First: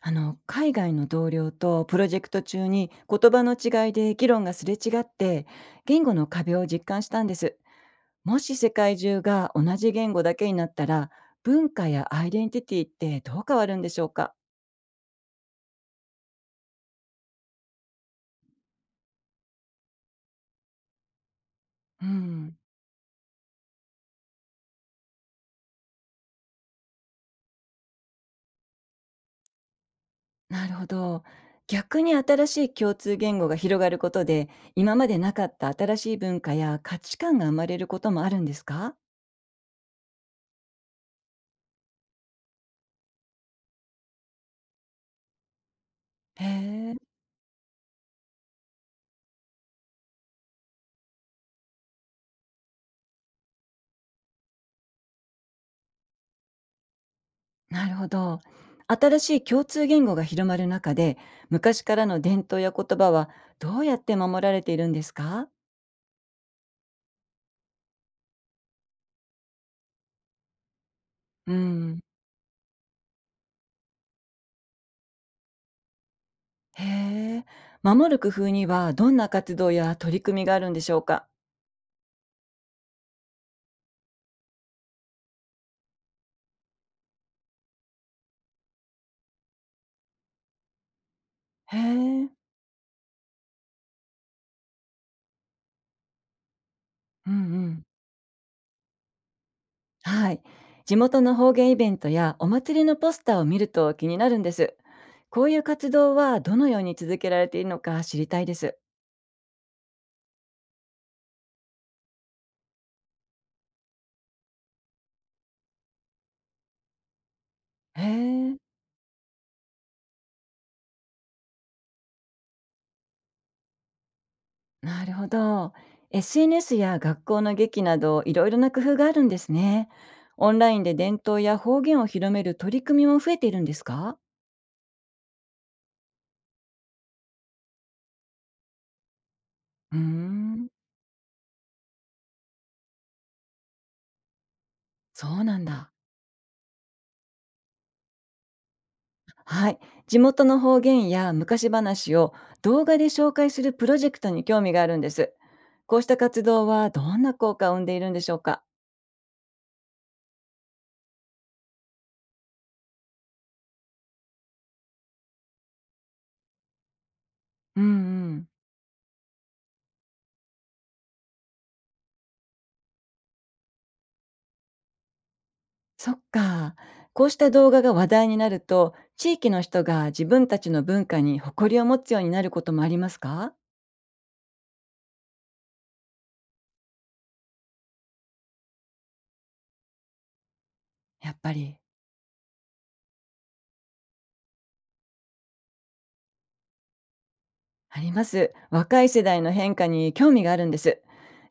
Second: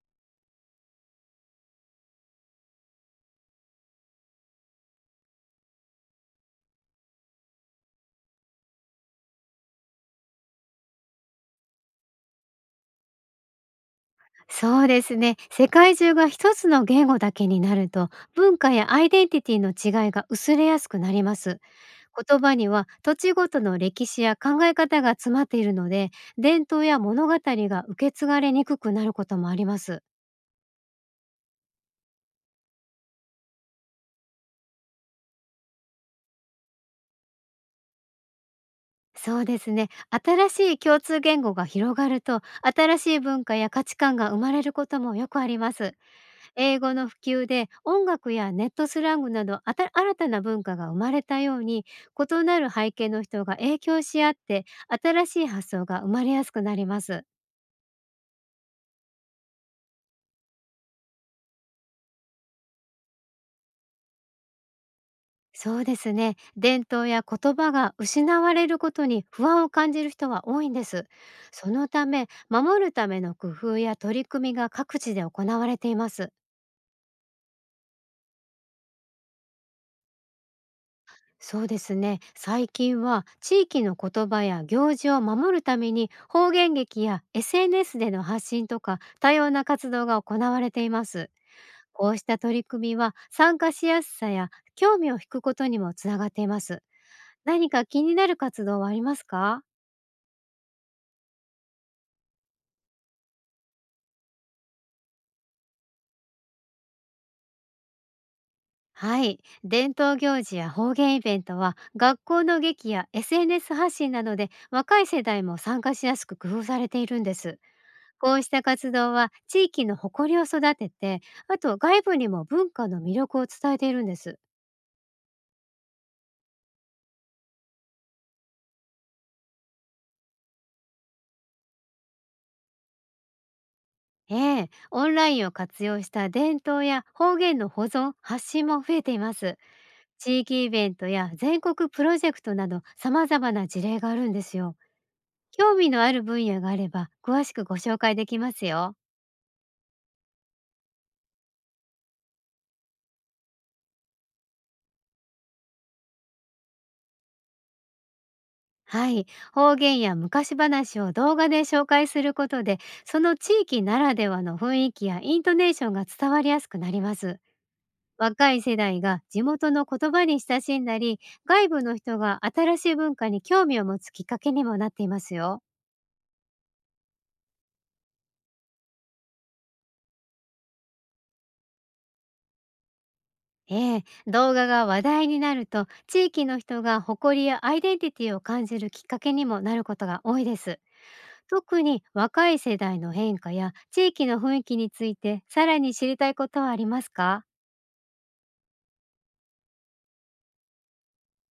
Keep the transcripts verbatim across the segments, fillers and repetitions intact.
あの海外の同僚とプロジェクト中に言葉の違いで議論がすれ違って、言語の壁を実感したんです。もし世界中が同じ言語だけになったら、文化やアイデンティティってどう変わるんでしょうか？そうですね。世界中が一つの言語だけになると、文化やアイデンティティの違いが薄れやすくなります。う言葉ん。には土地ごとの歴史や考え方が詰まっているので、伝統や物語が受け継がれにくくなることもあります。なるほど。逆に新しい共通言語が広がることで、今までなかった新しい文化や価値観が生まれることもあるんですか？そうですね。新しい共通言語が広がると、新しい文化や価値観が生まれることもよくあります。へ英語え。の普及で音楽やネットスラングなどあた新たな文化が生まれたように、異なる背景の人が影響し合って、新しい発想が生まれやすくなります。なるほど。新しい共通言語が広まる中で、昔からの伝統や言葉はどうやって守られているんですか？そうですね。伝統や言葉が失われることに不安を感じる人は多いんです。うそのん。ため、守るための工夫や取り組みが各地で行われています。へえ。守る工夫にはどんな活動や取り組みがあるんでしょうか？そうですね、最近は地域の言葉や行事を守るために方言劇や エスエヌエス での発信とか多様な活動が行われています。へこうしえ。た取り組みは参加しやすさや興味を引くことにもつながっています。うんう何ん。か気になる活動はありますか？はい。地元の方言イベントやお祭りのポスターを見ると気になるんです。こういう活動はどのように続けられているのか知りたいです。はい、伝統行事や方言イベントは学校の劇や エスエヌエス 発信などで若い世代も参加しやすく工夫されているんです。へこうしえ。た活動は地域の誇りを育てて、あと外部にも文化の魅力を伝えているんです。なるほど。エスエヌエス や学校の劇などいろいろな工夫があるんですね。オンラインで伝統や方言を広める取り組みも増えているんですか？ええ、オンラインを活用した伝統や方言の保存、発信も増えています。うー地域ん、イベントや全国プロジェクトなど様々な事例があるんですよ。そうなん興味だ。のある分野があれば詳しくご紹介できますよ。はい。地元の方言や昔話を動画で紹介するプロジェクトに興味があるんです。こうした活動はどんな効果を生んでいるんでしょうか？はい、方言や昔話を動画で紹介することで、その地域ならではの雰囲気やイントネーションが伝わりやすくなります。うんうん。若い世代が地元の言葉に親しんだり、外部の人が新しい文化に興味を持つきっかけにもなっていますよ。そっか。こうした動画が話題になると、地域の人が自分たちの文化に誇りを持つようになることもありますか？ええ、動画が話題になると、地域の人が誇りやアイデンティティを感じるきっかけにもなることが多いです。やっぱり特に若い世代の変化や地域の雰囲気についてさらに知りたいことはありますか？あります。若い世代の変化に興味があるんです。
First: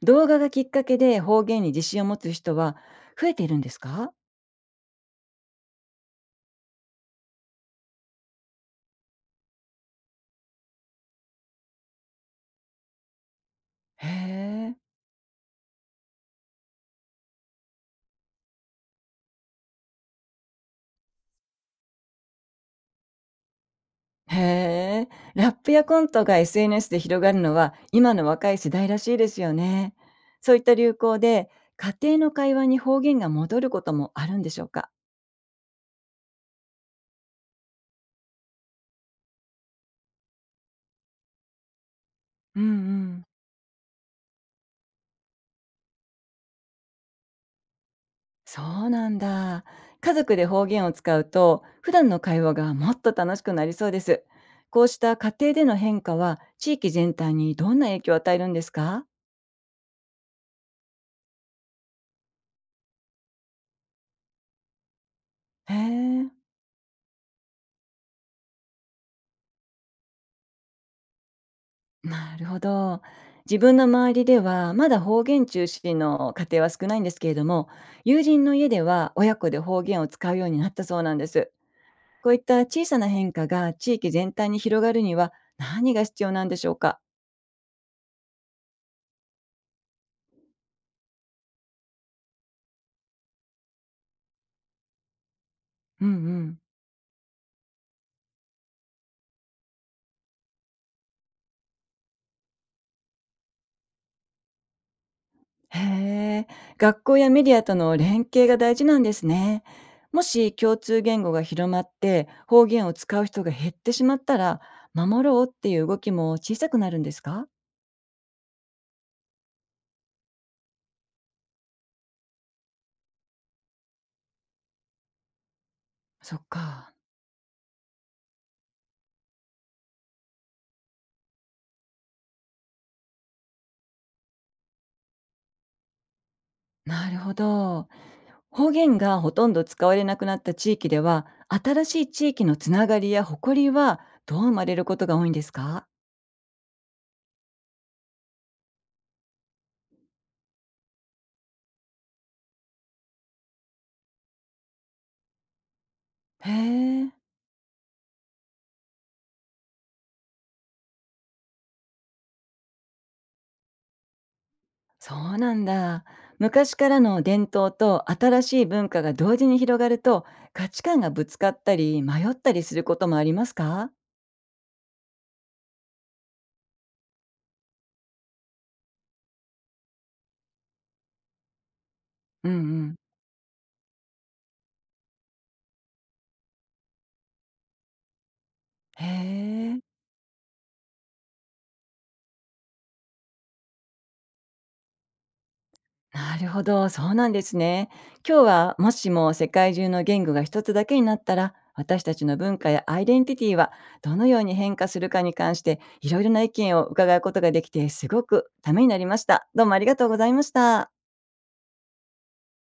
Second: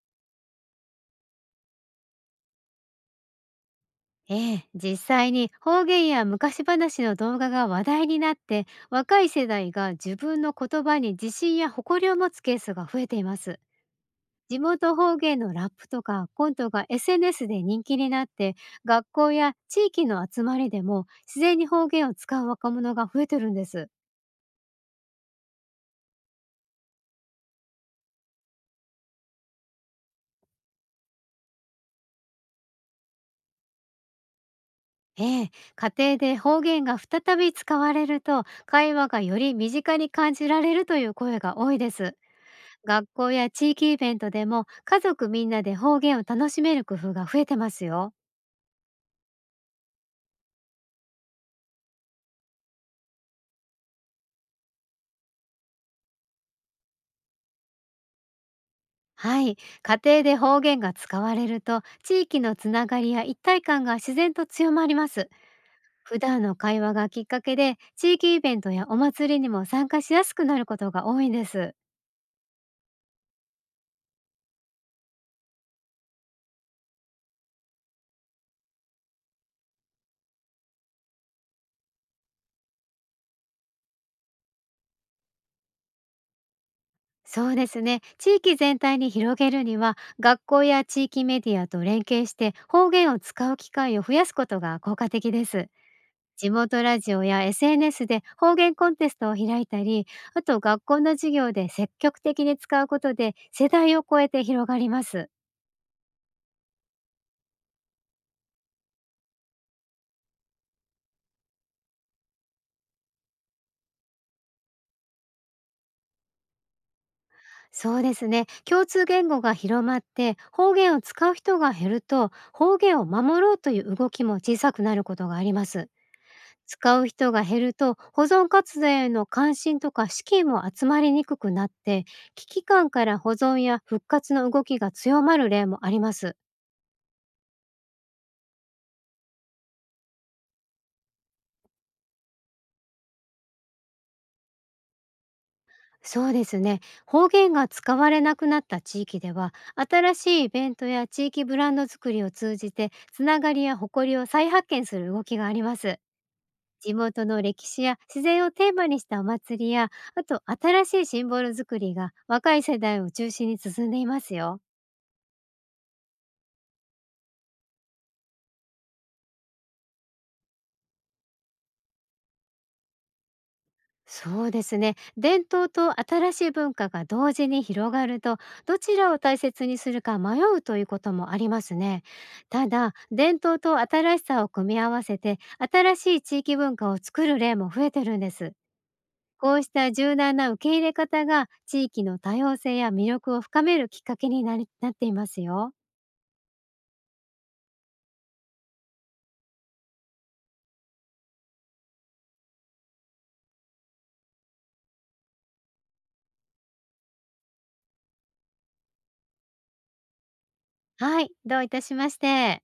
動画がきっかけで方言に自信を持つ人は増えているんですか？ええ、実際に方言や昔話の動画が話題になって、若い世代が自分の言葉に自信や誇りを持つケースが増えています。へ地え。元方言のラップとかコントが エスエヌエス で人気になって、学校や地域の集まりでも自然に方言を使う若者が増えてるんです。へえ。ラップやコントが エスエヌエス で広がるのは今の若い世代らしいですよね。そういった流行で家庭の会話に方言が戻ることもあるんでしょうか？ええ、家庭で方言が再び使われると、会話がより身近に感じられるという声が多いです。うんう学ん。校や地域イベントでも家族みんなで方言を楽しめる工夫が増えてますよ。そうなんだ。家族で方言を使うと、普段の会話がもっと楽しくなりそうです。こうした家庭での変化は、地域全体にどんな影響を与えるんですか？はい、家庭で方言が使われると地域のつながりや一体感が自然と強まります。へ普え、段の会話がきっかけで地域イベントやお祭りにも参加しやすくなることが多いんです。なるほど。自分の周りでは、まだ方言中心の家庭は少ないんですけれども、友人の家では親子で方言を使うようになったそうなんです。こういった小さな変化が地域全体に広がるには、何が必要なんでしょうか？そうですね。地域全体に広げるには、学校や地域メディアと連携して方言を使う機会を増やすことが効果的です。うんう地ん。元ラジオや エスエヌエス で方言コンテストを開いたり、あと学校の授業で積極的に使うことで世代を超えて広がります。へえ、学校やメディアとの連携が大事なんですね。もし共通言語が広まって方言を使う人が減ってしまったら、守ろうっていう動きも小さくなるんですか？そうですね。共通言語が広まって方言を使う人が減ると、方言を守ろうという動きも小さくなることがあります。そっか。使う人が減ると保存活動への関心とか資金も集まりにくくなって、危機感から保存や復活の動きが強まる例もあります。なるほど。方言がほとんど使われなくなった地域では、新しい地域のつながりや誇りはどう生まれることが多いんですか？そうですね。方言が使われなくなった地域では、新しいイベントや地域ブランド作りを通じて、つながりや誇りを再発見する動きがあります。へ地え。元の歴史や自然をテーマにしたお祭りや、あと新しいシンボル作りが若い世代を中心に進んでいますよ。そうなんだ。昔からの伝統と新しい文化が同時に広がると、価値観がぶつかったり迷ったりすることもありますか？そうですね。伝統と新しい文化が同時に広がると、どちらを大切にするか迷うということもありますね。うんうただ、ん。伝統と新しさを組み合わせて、新しい地域文化を作る例も増えてるんです。へこうしたえ。柔軟な受け入れ方が、地域の多様性や魅力を深めるきっかけになりなっていますよ。なるほど。そうなんですね。今日はもしも世界中の言語が一つだけになったら私たちの文化やアイデンティティはどのように変化するかに関していろいろな意見を伺うことができてすごくためになりました。どうもありがとうございました。はい、どういたしまして。